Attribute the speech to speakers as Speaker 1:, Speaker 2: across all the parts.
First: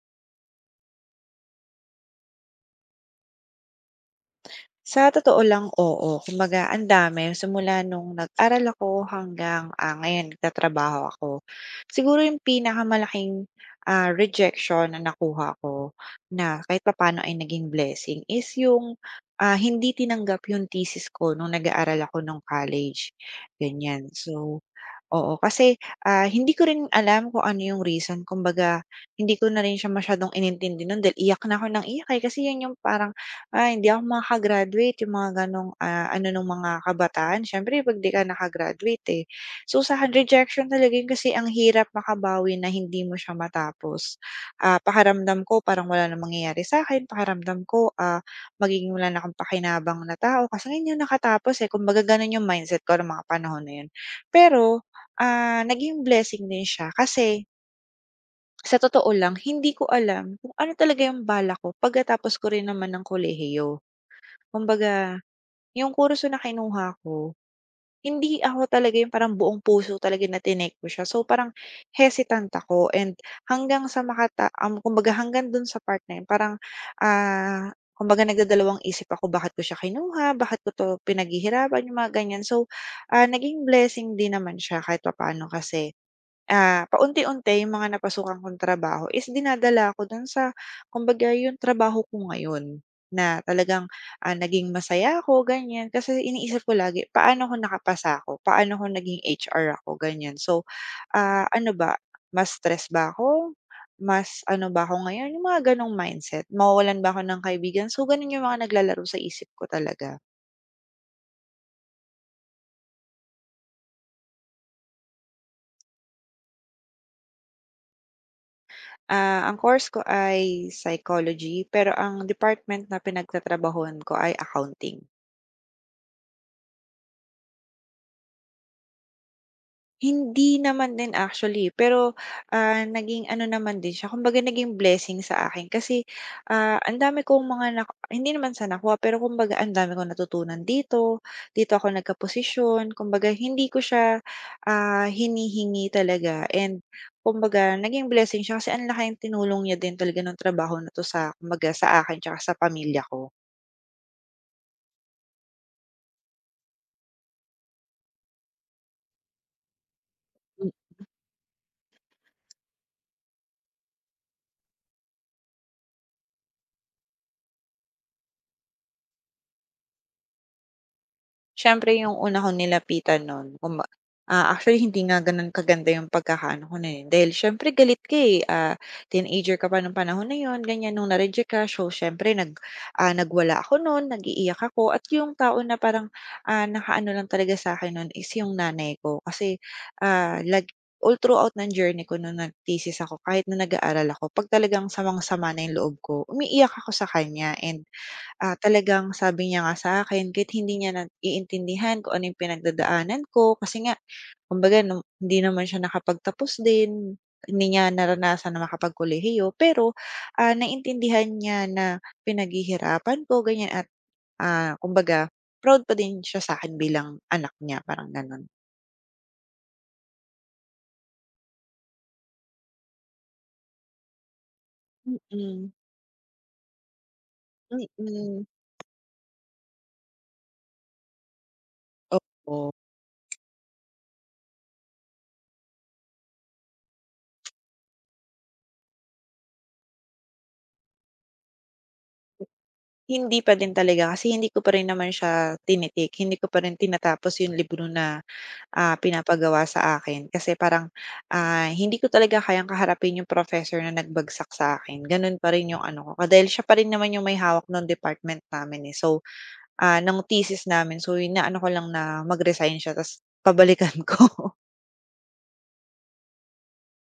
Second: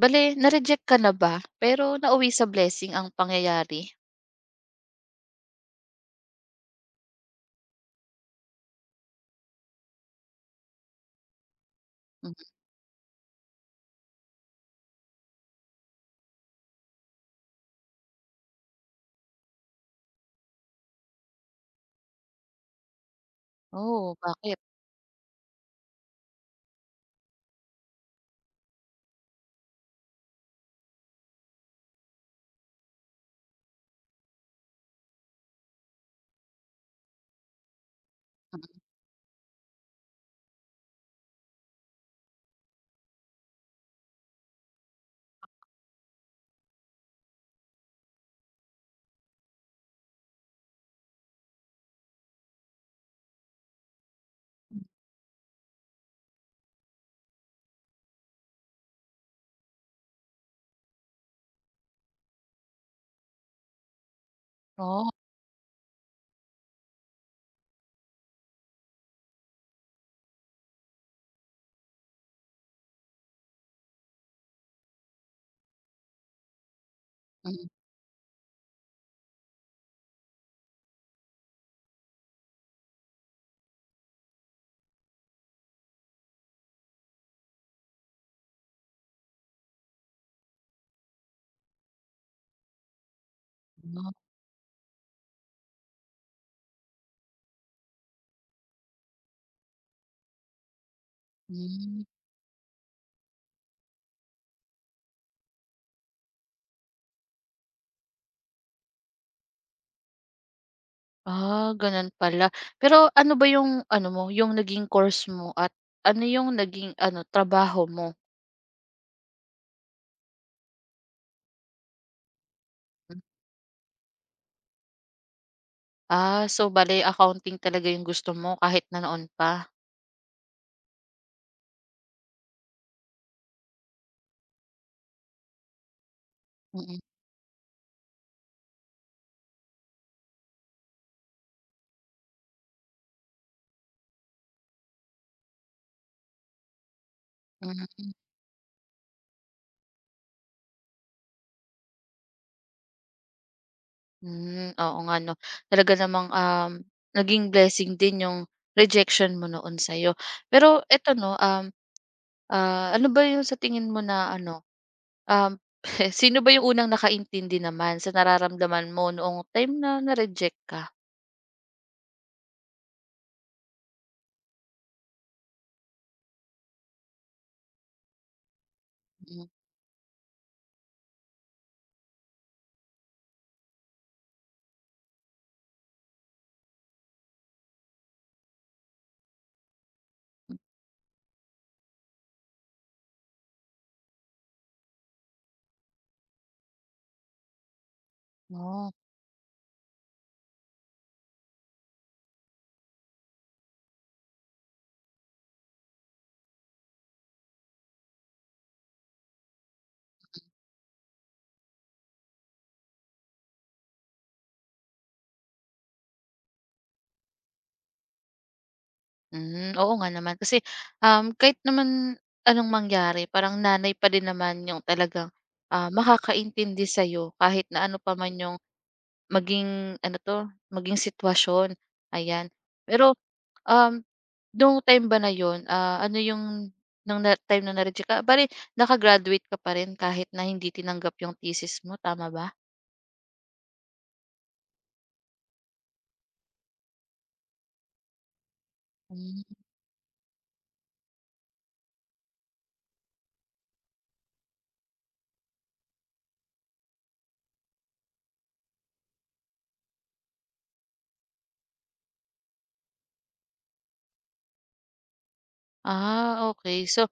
Speaker 1: Bale na-reject ka na ba? Pero nauwi sa blessing ang pangyayari?
Speaker 2: Sa totoo lang, oo. Kumbaga ang dami simula nung nag-aral ako hanggang, ngayon nagtatrabaho ako. Siguro
Speaker 1: Hmm.
Speaker 2: yung pinakamalaking, rejection na nakuha ko na kahit papaano ay naging blessing is yung, hindi tinanggap yung thesis ko nung nag-aaral ako nung college, ganyan.
Speaker 1: Oh, bakit?
Speaker 2: So, oo, kasi, hindi ko rin alam kung ano yung reason kumbaga hindi ko na rin siya masyadong inintindi nun dahil iyak na ako ng iyak, eh, kasi yun yung parang ay, hindi ako makaka-graduate yung mga gano'ng, ano nung mga kabataan siyempre 'pag 'di ka naka-graduate, eh. So, sa'kin rejection talaga yun kasi ang hirap makabawi na hindi mo siya matapos. Pakiramdam ko parang wala ng mangyayari sa akin pakiramdam ko, magiging wala na akong pakinabang na tao kasi ngayon yung nakatapos, eh, kumbaga gano'n yung mindset ko nung mga panahon na yun. Pero, naging blessing din siya kasi sa totoo lang hindi ko alam kung ano talaga yung balak ko pagkatapos ko rin naman ng kolehiyo.
Speaker 1: Oh.
Speaker 2: Kumbaga, yung kurso na kinuha ko, hindi ako talaga yung parang buong puso talaga na tinake ko siya. So, parang hesitant ako and hanggang sa kumbaga hanggang dun sa part na yun parang,
Speaker 1: Mm.
Speaker 2: kumbaga nagdadalawang isip ako bakit ko siya kinuha, bakit ko 'to pinaghihirapan, yung mga ganyan. So, naging blessing din naman siya kahit papaano kasi, paunti-unti yung mga napasukan kong trabaho is dinadala ko dun sa kumbaga yung trabaho ko ngayon na talagang,
Speaker 1: Ano.
Speaker 2: naging masaya ako ganyan. Kasi iniisip ko lagi, paano ko nakapasa ako? Paano ko naging HR ako? Ganyan. So, ano ba,
Speaker 1: Hmm.
Speaker 2: mas stress ba ako? Mas ano ba ako ngayon? Yung mga ganong mindset. Mawawalan ba ako ng kaibigan? So, ganun yung mga naglalaro sa isip ko talaga.
Speaker 1: Ah, gano'n pala. Pero ano ba yung ano mo, yung naging course mo at ano yung naging ano, trabaho mo?
Speaker 2: Ang course ko ay psychology pero ang department na
Speaker 1: Hmm.
Speaker 2: pinagtatrabahuhan ko ay accounting.
Speaker 1: Ah, so bale accounting talaga yung gusto mo kahit na noon pa?
Speaker 2: Hindi naman din actually, pero, naging ano naman din siya, kumbaga naging blessing sa akin kasi, ang
Speaker 1: Mm.
Speaker 2: dami kong mga nak hindi naman sa nakuha, pero kumbaga ang dami kong natutunan dito, dito ako nagkaposisyon, kumbaga hindi ko siya, hinihingi talaga and kumbaga
Speaker 1: Hmm,
Speaker 2: naging blessing siya kasi ang laking tinulong niya din talaga nung trabaho na 'to sa kumbaga sa akin tsaka sa pamilya ko.
Speaker 1: hmm, oo nga 'no. Talaga namang, naging blessing din yung rejection mo noon sa'yo. Pero eto 'no. Ah, ano ba yung sa tingin mo na ano, um, sino ba yung unang nakaintindi naman sa nararamdaman mo noong time na na-reject ka?
Speaker 2: Siyempre yung una kong nilapitan nun actually hindi nga ganun kaganda yung pagkakaano ko na, eh, dahil siyempre galit ka, eh,
Speaker 1: Mm.
Speaker 2: teenager ka pa nung panahon na yun ganyan nung na-reject ka so siyempre nag, nagwala ako nun, nag-iiyak ako at yung tao na parang, nakaano lang talaga sa'kin nun is yung nanay ko kasi, ah,
Speaker 1: Mm.
Speaker 2: lag all throughout ng journey ko nung nag-thesis ako kahit na nag-aaral ako 'pag talagang samang-sama na yung loob ko umiiyak ako sa kanya and
Speaker 1: Oh.
Speaker 2: talagang sabi niya nga sa akin kahit hindi niya na naiintindihan kung ano yung pinagdadaanan ko kasi nga kumbaga nung hindi naman siya nakapagtapos din, hindi niya naranasan na makapagkolehiyo pero, naintindihan niya na pinaghihirapan ko ganyan at, kumbaga proud pa din siya sa akin bilang anak niya parang gano'n.
Speaker 1: Hmm, oo nga naman kasi, kahit naman anong mangyari parang nanay pa din naman yung talagang,
Speaker 2: Mm,
Speaker 1: makakaintindi sa'yo kahit na ano pa man
Speaker 2: mm,
Speaker 1: yung maging ano 'to, maging sitwasyon, ayan.
Speaker 2: oo.
Speaker 1: Pero, um, nung time ba na yon ano yung nung na time na na-reject ka bale naka ka pa rin kahit na hindi tinanggap yung thesis mo, tama ba?
Speaker 2: Hindi pa din talaga kasi hindi ko pa rin tinatapos yung libro na
Speaker 1: Hmm.
Speaker 2: pinapagawa sa akin kasi parang, hindi ko talaga kayang kaharapin yung professor na nagbagsak sa akin, gano'n pa rin yung ano ko dahil siya pa rin naman yung may hawak nung department namin, eh. So, ng thesis namin so yun na ano ko lang na mag-resign siya ta's pabalikan ko.
Speaker 1: Ah, okay. So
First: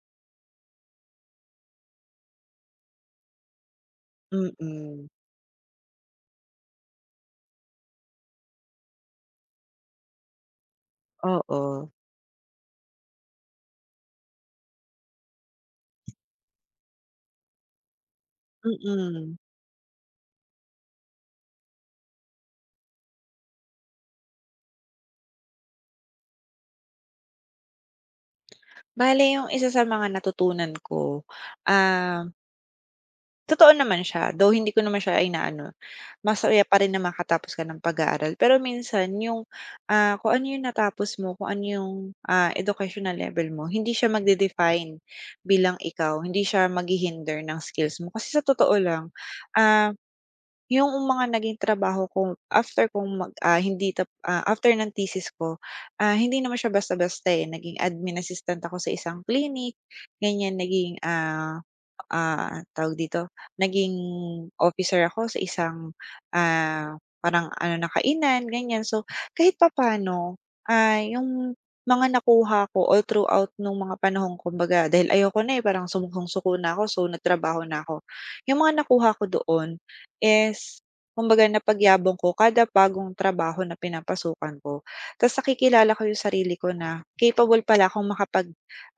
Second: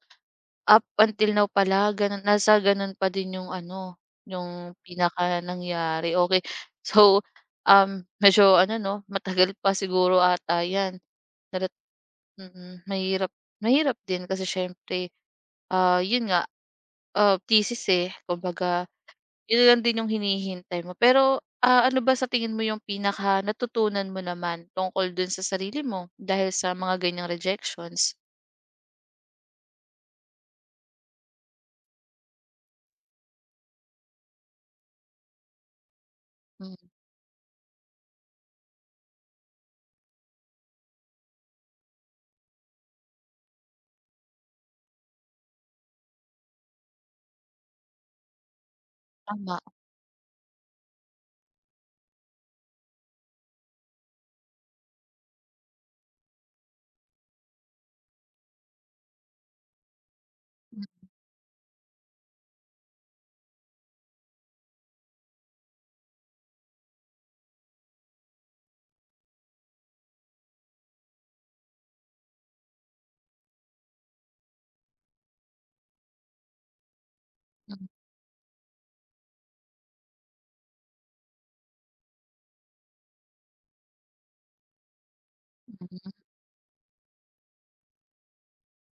Speaker 1: up until now pala ganun, nasa ganun pa din yung ano, yung
Speaker 2: Mm,
Speaker 1: pinaka nangyari, okay. So, medyo ano 'no, matagal pa siguro ata 'yan. Pero
Speaker 2: oo,
Speaker 1: mm, mahirap mahirap din kasi siyempre, yun nga, thesis, eh, kumbaga
Speaker 2: mm.
Speaker 1: yun lang din yung hinihintay mo. Pero, ano ba sa tingin mo yung pinaka natutunan mo naman tungkol dun sa sarili mo dahil sa mga ganyang rejections?
Speaker 2: Bale yung isa sa mga natutunan ko, ah totoo naman siya, though hindi ko naman siya inaano, masaya
Speaker 1: Hmm.
Speaker 2: pa rin na makatapos ka ng pag-aaral. Pero minsan yung, kung ano yung natapos mo, kung ano yung, educational level mo, hindi siya magde-define bilang ikaw, hindi siya maghi ng skills mo. Kasi sa totoo lang,
Speaker 1: Tama.
Speaker 2: ah yung mga naging trabaho ko after kong mag ah, hindi tap ah, after ng thesis ko, hindi naman siya basta-basta, eh. Naging admin assistant ako sa isang clinic, ganyan.
Speaker 1: Mm.
Speaker 2: Naging, tawag dito, naging officer ako sa isang, parang ano nakainan kainan, ganyan. So, kahit papaano, yung mga nakuha ko all throughout nung mga panahong kumbaga dahil ayoko na, eh, parang sumuksong-suko na ako, so nagtrabaho na
Speaker 1: Mm.
Speaker 2: ako. Yung mga nakuha ko doon is kumbaga napagyabong ko kada bagong trabaho na pinapasukan ko. Tas nakikilala ko
Speaker 1: Mhm.
Speaker 2: yung sarili ko na capable pala akong makapag,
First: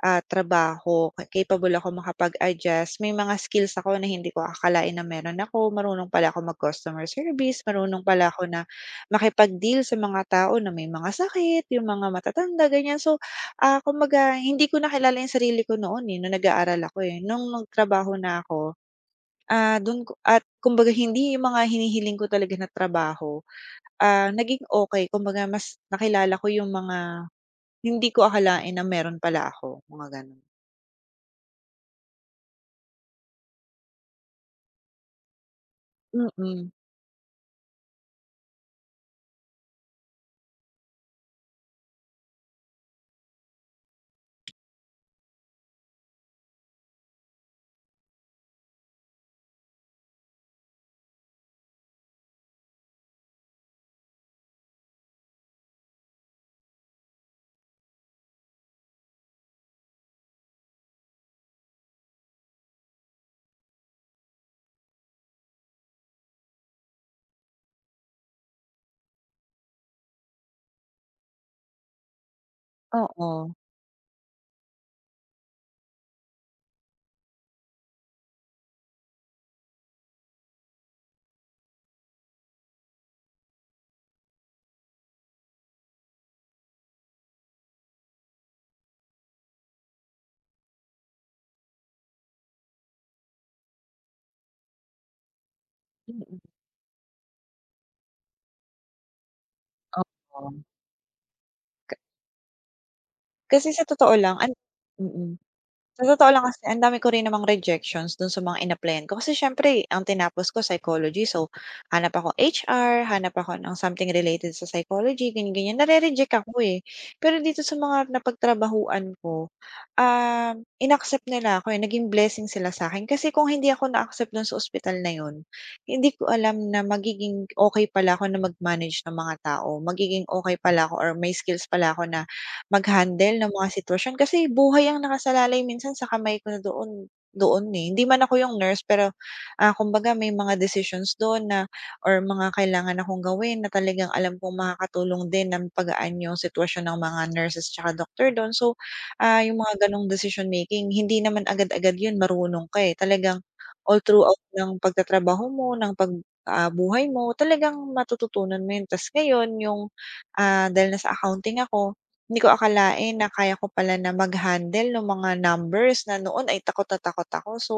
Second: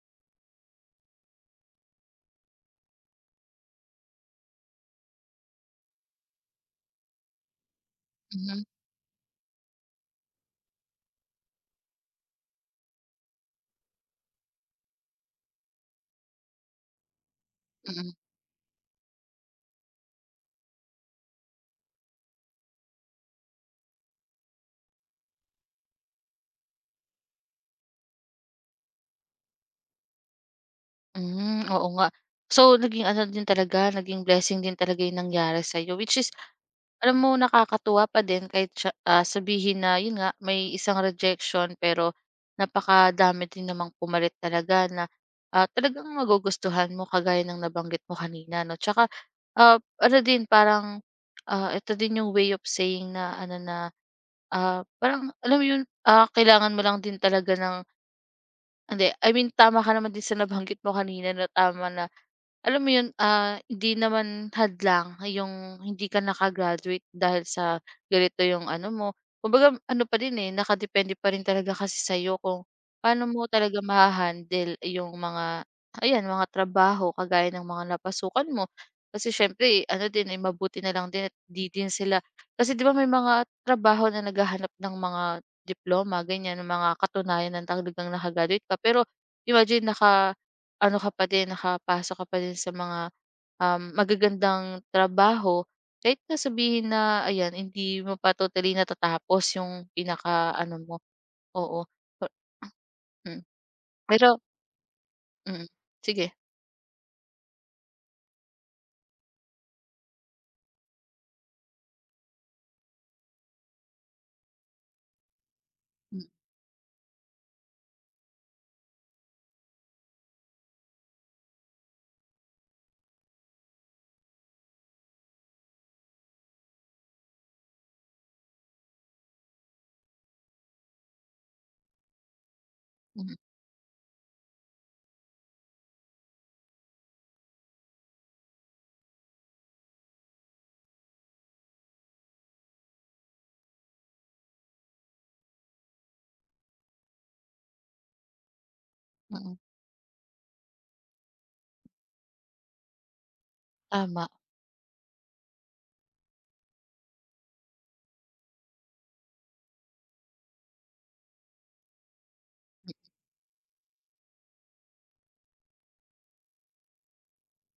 Speaker 2: trabaho, capable akong makapag-adjust. May mga skills ako na hindi ko akalain na meron ako. Marunong pala akong mag-customer service, marunong pala ako
Speaker 1: Mm.
Speaker 2: na makipag-deal sa mga tao na may mga sakit, yung mga matatanda, ganyan. So, kumbaga hindi ko na kilala yung sarili ko noon, eh, nung nag-aaral ako, eh. Nung
Speaker 1: Mm. Mm.
Speaker 2: nagtrabaho na ako dun ko at kumbaga hindi yung mga hinihiling ko talaga na trabaho, naging okey kumbaga mas nakilala ko yung mga hindi ko akalain na meron pala ako, mga ganun.
Speaker 1: Hmm, oo nga. So, naging ano din talaga, naging blessing din talaga yung nangyari sa'yo, which is
Speaker 2: Mm,
Speaker 1: alam mo nakakatuwa pa din kahit siya ah, sabihin na yun nga may isang rejection, pero napakadami din namang pumalit talaga na, talagang magugustuhan mo kagaya ng nabanggit mo kanina 'no. Tsaka, ah, ano din parang, ito din yung way of saying na ano na, parang alam mo yun, kailangan mo lang din talaga ng hindi, I mean tama ka naman din sa nabanggit mo kanina na tama na alam mo yun, hindi naman hadlang yung hindi ka nakagraduate dahil sa ganito yung ano mo. Kumbaga ano pa din, eh, nakadepende pa rin talaga kasi sa'yo kung paano
Speaker 2: oo.
Speaker 1: mo talaga maha yung mga ayan, mga trabaho kagaya ng mga napasukan mo. Kasi siyempre ano din, eh, mabuti na lang din at 'di din sila kasi 'di ba may mga trabaho na naghahanap ng mga diploma, ganyan, ng mga katunayan ng talagang naka-graduate ka. Pero imagine naka ano ka pa din, nakapasok ka pa din sa mga, magagandang trabaho. Kahit na
Speaker 2: Mm,
Speaker 1: sabihin na ayan hindi mo pa totally natatapos yung
Speaker 2: oo.
Speaker 1: pinaka-ano mo, oo.
Speaker 2: Ka
Speaker 1: Pa hmm.
Speaker 2: kasi sa totoo lang
Speaker 1: Pero
Speaker 2: an mm.
Speaker 1: mm.
Speaker 2: Sa
Speaker 1: Sige.
Speaker 2: totoo lang kasi ang dami ko rin namang rejections dun sa mga in-applyan ko kasi siyempre ang tinapos ko psychology so hanap ako HR, hanap ako ng something related sa psychology, ganyan, ganyan.
Speaker 1: Hmm.
Speaker 2: Nare-reject ako, eh. Pero dito sa mga napagtrabahuhan ko, um, inaccept nila ako, eh, naging blessing sila sa akin. Kasi kung hindi ako na-accept dun sa ospital na yun, hindi ko alam na magiging okay pala ako na mag-manage ng mga tao, magiging okay pala ako or may skills pala ako na
Speaker 1: Mm.
Speaker 2: mag-handle ng mga sitwasyon kasi buhay ang nakasalalay minsan sa kamay ko na doon doon, eh. Hindi man ako yung nurse pero, kumbaga may mga decisions doon na or mga kailangan akong gawin na talagang alam kong makakatulong din ng pagaan yung sitwasyon ng mga nurses tsaka doctor do'n. So,
Speaker 1: Mm.
Speaker 2: yung mga gano'ng decision making hindi naman agad-agad 'yun marunong ka, eh. Talagang all
Speaker 1: Tama.
Speaker 2: throughout ng pagtatrabaho mo, buhay mo talagang matututunan mo 'yun. Tas ngayon yung, dahil nasa accounting ako hindi ko akalain na kaya ko pala na mag-handle nung mga numbers na noon ay takot na takot ako. So,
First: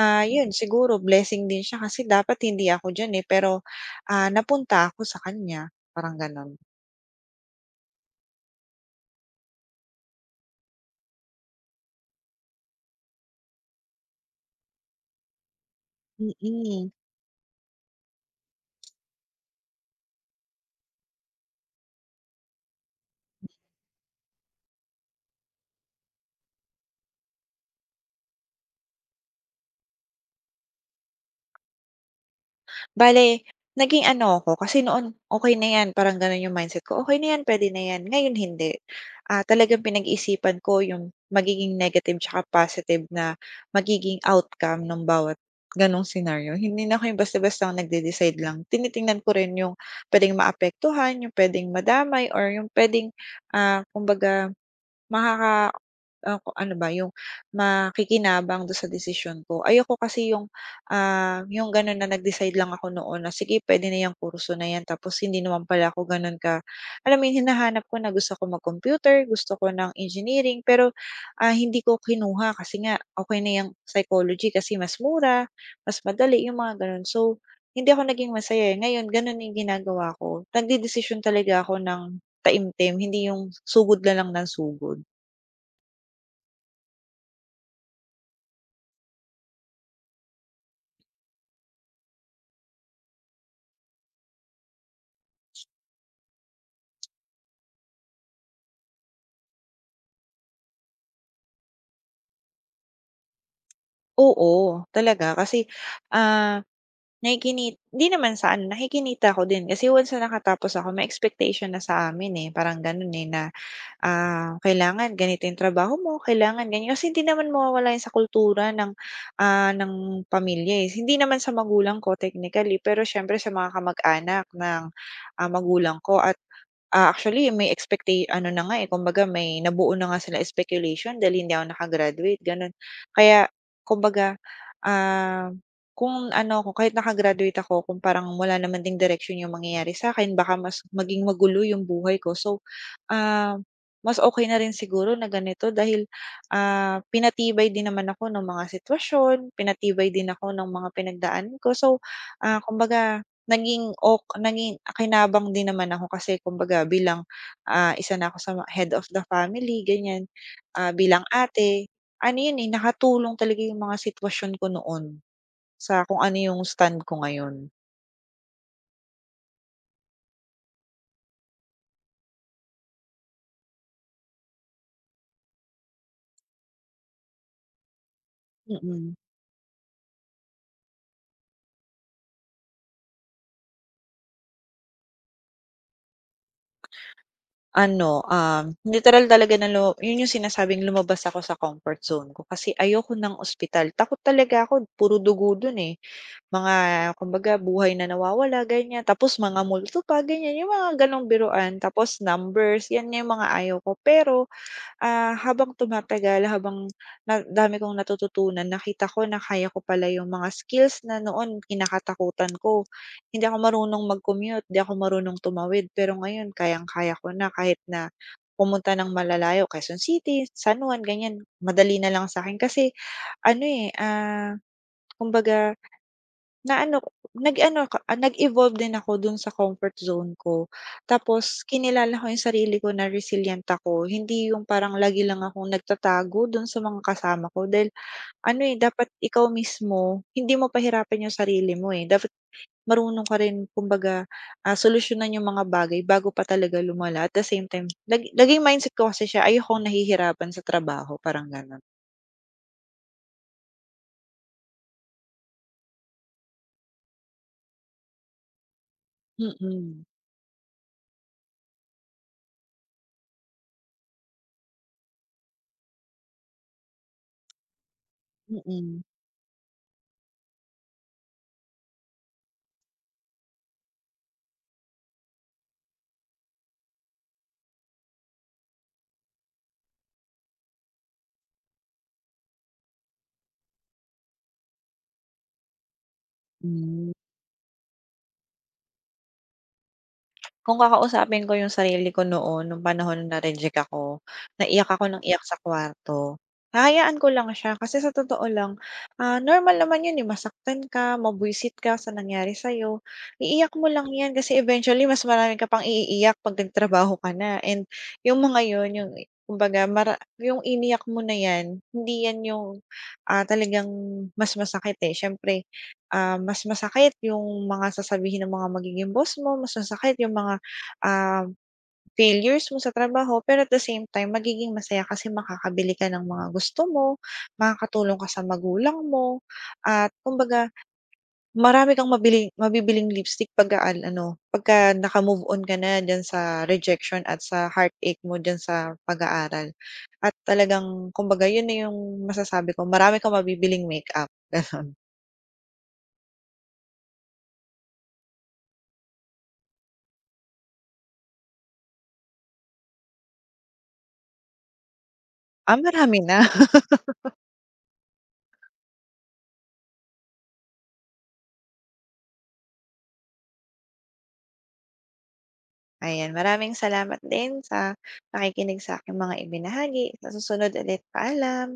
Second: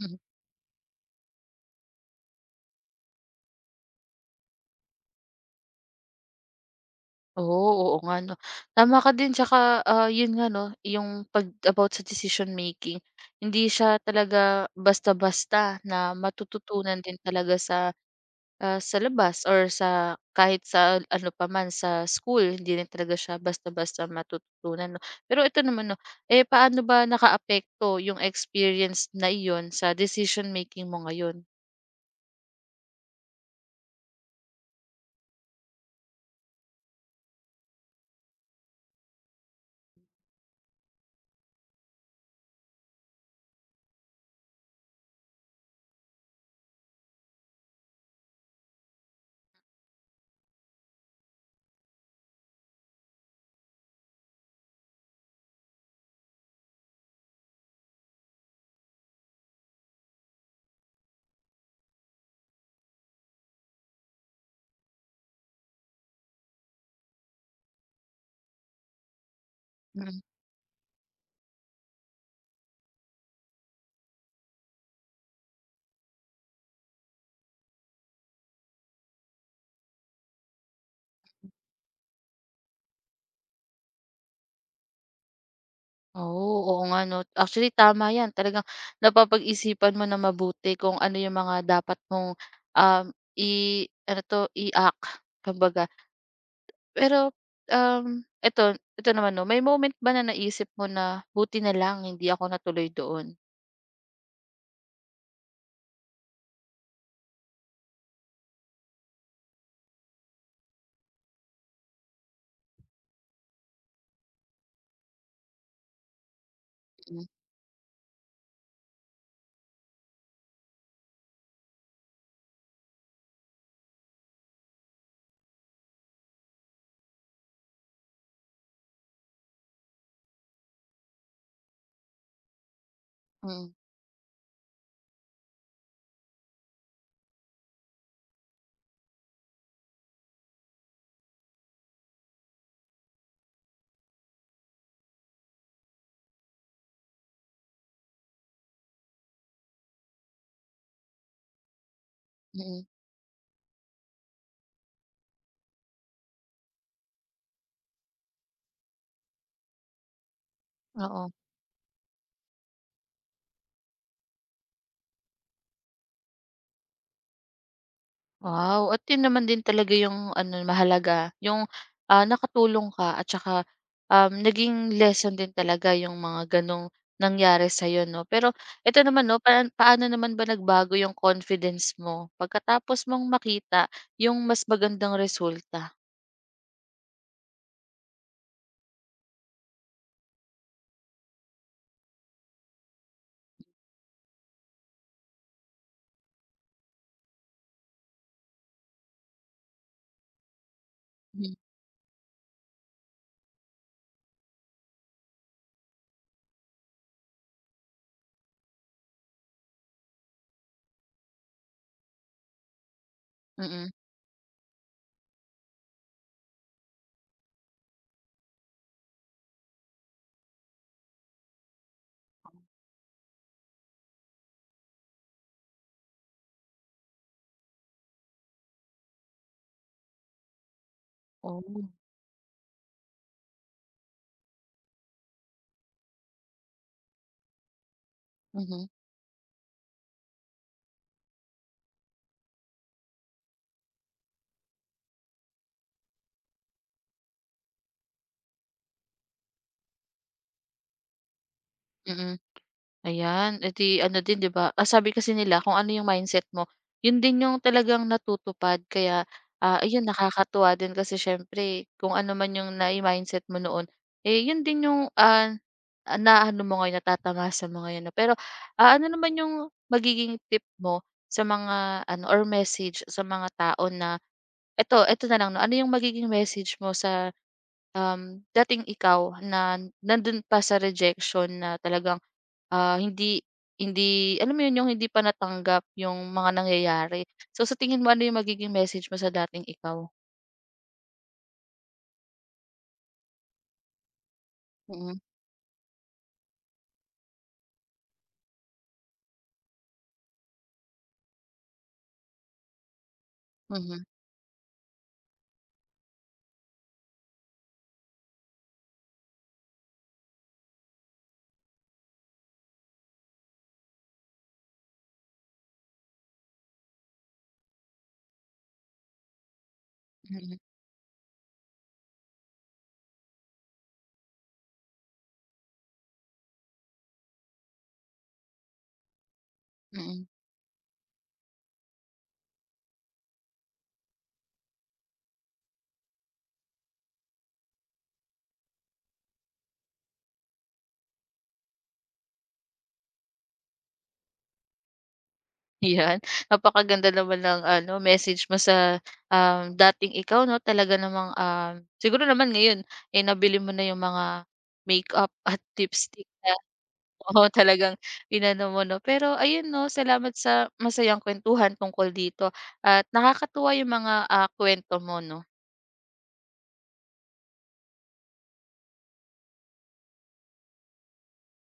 Speaker 1: Mm.
Speaker 2: yun siguro blessing din siya kasi dapat hindi ako diyan, eh, pero, napunta ako sa kanya, parang gano'n.
Speaker 1: Oo, oo nga 'no. Tama ka din tsaka, yun nga 'no, yung 'pag about sa decision making, hindi siya talaga basta-basta na
Speaker 2: Mm.
Speaker 1: matututunan din talaga sa ah, sa labas or sa kahit sa ano pa man, sa school, hindi rin talaga siya basta-basta matututunan 'no. Pero ito naman 'no, eh, paano ba nakaapekto yung experience na iyon sa decision making mo ngayon?
Speaker 2: Bale, naging ano ako, kasi noon okey na 'yan, parang gano'n yung mindset ko, okey na 'yan, puwede na 'yan. Ngayon hindi. Talagang pinag-iisipan ko yung magiging negative tsaka positive na magiging outcome nung bawat gano'ng scenario. Hindi na ako yung basta-bastang nagde-decide lang. Tinitingnan ko rin yung puwedeng maapektuhan, yung puwedeng madamay or yung puwedeng, kumbaga Makaka ano ba yung makikinabang dun sa desisyon ko. Ayoko kasi yung, yung ganun na nag-decide lang ako noon na sige puwede na yang kurso na yan tapos hindi naman pala ako ganun ka alam mo yun hinahanap ko na gusto ko mag-computer, gusto ko ng
Speaker 1: Mm.
Speaker 2: engineering pero, hindi ko kinuha kasi nga okay na yung psychology kasi mas mura, mas madali yung mga ganun. So, hindi ako naging masaya, eh. Ngayon ganun yung ginagawa ko, nagdedesisyon talaga ako ng taimtim hindi yung sugod na lang ng sugod.
Speaker 1: Oh, oo nga 'no. Actually tama 'yan, talagang napapag-isipan mo na mabuti kung ano yung mga dapat mong, um, i ano 'to, i-act, kumbaga. Pero, eto, eto naman 'no, may moment ba na naisip mo na, "Buti na lang hindi ako natuloy doon?"
Speaker 2: Oo, talaga kasi, ah, nakikini di naman sa ano, nakikinita ako din kasi once na nakatapos ako may expectation na sa amin, eh, parang gano'n, eh, na, kailangan ganito yung trabaho mo, kailangan ganyan kasi hindi
Speaker 1: Mm.
Speaker 2: naman mawawala 'yan sa kultura ng, ng pamilya, eh. Hindi naman sa magulang ko technically pero siyempre sa mga kamag-anak ng, magulang ko at actually may expecta ano na nga, eh, kumbaga may nabuo na nga silang speculation dahil hindi ako nakagraduate graduate gano'n. Kaya
Speaker 1: Mm.
Speaker 2: kumbaga, ah, kung ano ako kahit naka-graduate ako kung parang wala naman ding direction yung mangyayari sa akin baka mas maging magulo yung buhay ko. So, Ah, mas okay na rin siguro na ganito dahil, pinatibay din naman ako ng mga sitwasyon, pinatibay din ako ng mga pinagdaan ko. So,
Speaker 1: Mm.
Speaker 2: kumbaga naging akinabang din naman ako kasi kumbaga bilang, isa na ako sa ma head of the family ganyan, bilang
Speaker 1: Oo.
Speaker 2: ate, ano yun, eh, nakatulong talaga yung mga sitwasyon ko noon sa kung ano yung stand ko ngayon.
Speaker 1: Wow! At yun naman din talaga yung ano mahalaga, yung, nakatulong ka at saka, naging lesson din talaga yung mga ganong nangyari sa'yo 'no. Pero eto
Speaker 2: Mm.
Speaker 1: naman 'no, paan paano naman ba nagbago yung confidence mo pagkatapos mong makita yung mas magandang resulta?
Speaker 2: Ano, literal talaga na yun yung sinasabing lumabas ako sa comfort zone ko kasi ayoko ng ospital. Takot talaga ako, puro dugo dun, eh. Mga kumbaga buhay na nawawala, ganyan. Tapos mga multo pa, ganyan, yung mga gano'ng
Speaker 1: Hmm.
Speaker 2: biruan. Tapos numbers, yan yung mga ayaw ko. Pero habang tumatagal, habang na dami kong natututunan, nakita ko na kaya ko pala yung mga skills na noon kinakatakutan ko. Hindi ako
Speaker 1: Mm. Mm.
Speaker 2: marunong mag-commute, di ako marunong tumawid, pero ngayon kayang-kaya ko na kahit na pumunta ng malalayo, Quezon City, San Juan, ganyan. Madali na lang sa akin kasi ano, eh, kumbaga na ano, nag-ano ka ah, nag-evolve din ako dun sa comfort zone ko. Tapos
Speaker 1: Oh.
Speaker 2: kinilala ko yung sarili ko na resilient ako, hindi yung parang lagi lang akong nagtatago dun sa mga kasama ko dahil ano, eh,
Speaker 1: Mhm.
Speaker 2: dapat ikaw mismo hindi mo pahirapan yung sarili mo, eh. Dapat marunong ka rin kumbaga, solusyonan yung mga bagay bago pa talaga lumala at the same time lagi laging mindset ko kasi siya ayokong nahihirapan sa trabaho, parang gano'n.
Speaker 1: Mm. Ayan, eh di ano din 'di ba, ang sabi kasi nila kung ano yung mindset mo, yun din yung talagang natutupad kaya,
Speaker 2: Mm,
Speaker 1: ayun nakakatuwa din kasi siyempre kung ano man yung nai-mindset mo noon, eh, yun din yung, na ano mo ngayon, natatamasa mo ngayon 'no. Pero,
Speaker 2: mm.
Speaker 1: ano naman yung magiging tip mo sa mga ano or message sa mga tao na eto eto na lang 'no, ano yung magiging message mo sa, dating ikaw na nandun pa sa rejection na talagang ah, hindi hindi alam mo 'yun, yung hindi pa natanggap yung mga
Speaker 2: Hmm.
Speaker 1: nangyayari. So, sa tingin mo ano yung magiging message mo sa dating ikaw?
Speaker 2: Kung kakausapin ko yung sarili ko noon, nung panahon na na-reject ako, naiyak ako
Speaker 1: Mm.
Speaker 2: ng iyak sa kwarto, hahayaan ko lang siya kasi sa totoo lang, normal naman yun, eh, masaktan ka, mabwisit ka sa nangyari sa'yo, iiyak mo
Speaker 1: Mhm.
Speaker 2: lang yan kasi eventually mas marami ka pang iiiyak 'pag nagtrabaho ka na and yung mga yun, yung kumbaga yung iniyak mo na yan, hindi yan yung, talagang mas masakit, eh. Siyempre, mas masakit yung mga sasabihin ng mga magiging boss mo, mas masakit yung mga
Speaker 1: Mm.
Speaker 2: ah, failures mo sa trabaho pero at the same time magiging masaya kasi makakabili ka ng mga gusto mo, makakatulong ka sa magulang mo at
Speaker 1: Mm.
Speaker 2: kumbaga marami kang mabili mabibiling lipstick pagka naka-move on ka na diyan sa rejection at sa heartache mo dyan sa pag-aaral. At talagang kumbaga yun na yung masasabi ko marami kang mabibiling makeup, gano'n.
Speaker 1: 'Yan, napakaganda naman ng ano message mo sa, dating ikaw 'no, talaga namang, siguro naman ngayon, eh, nabili mo na yung mga makeup at
Speaker 2: Marami
Speaker 1: lipstick
Speaker 2: na.
Speaker 1: na oo, talagang inano mo 'no. Pero ayun 'no, salamat sa masayang kuwentuhan tungkol dito at nakakatuwa yung mga, kuwento mo 'no.
Speaker 2: Ayan, maraming salamat din sa pakikinig sa'king mga ibinahagi. Sa susunod ulit, paalam.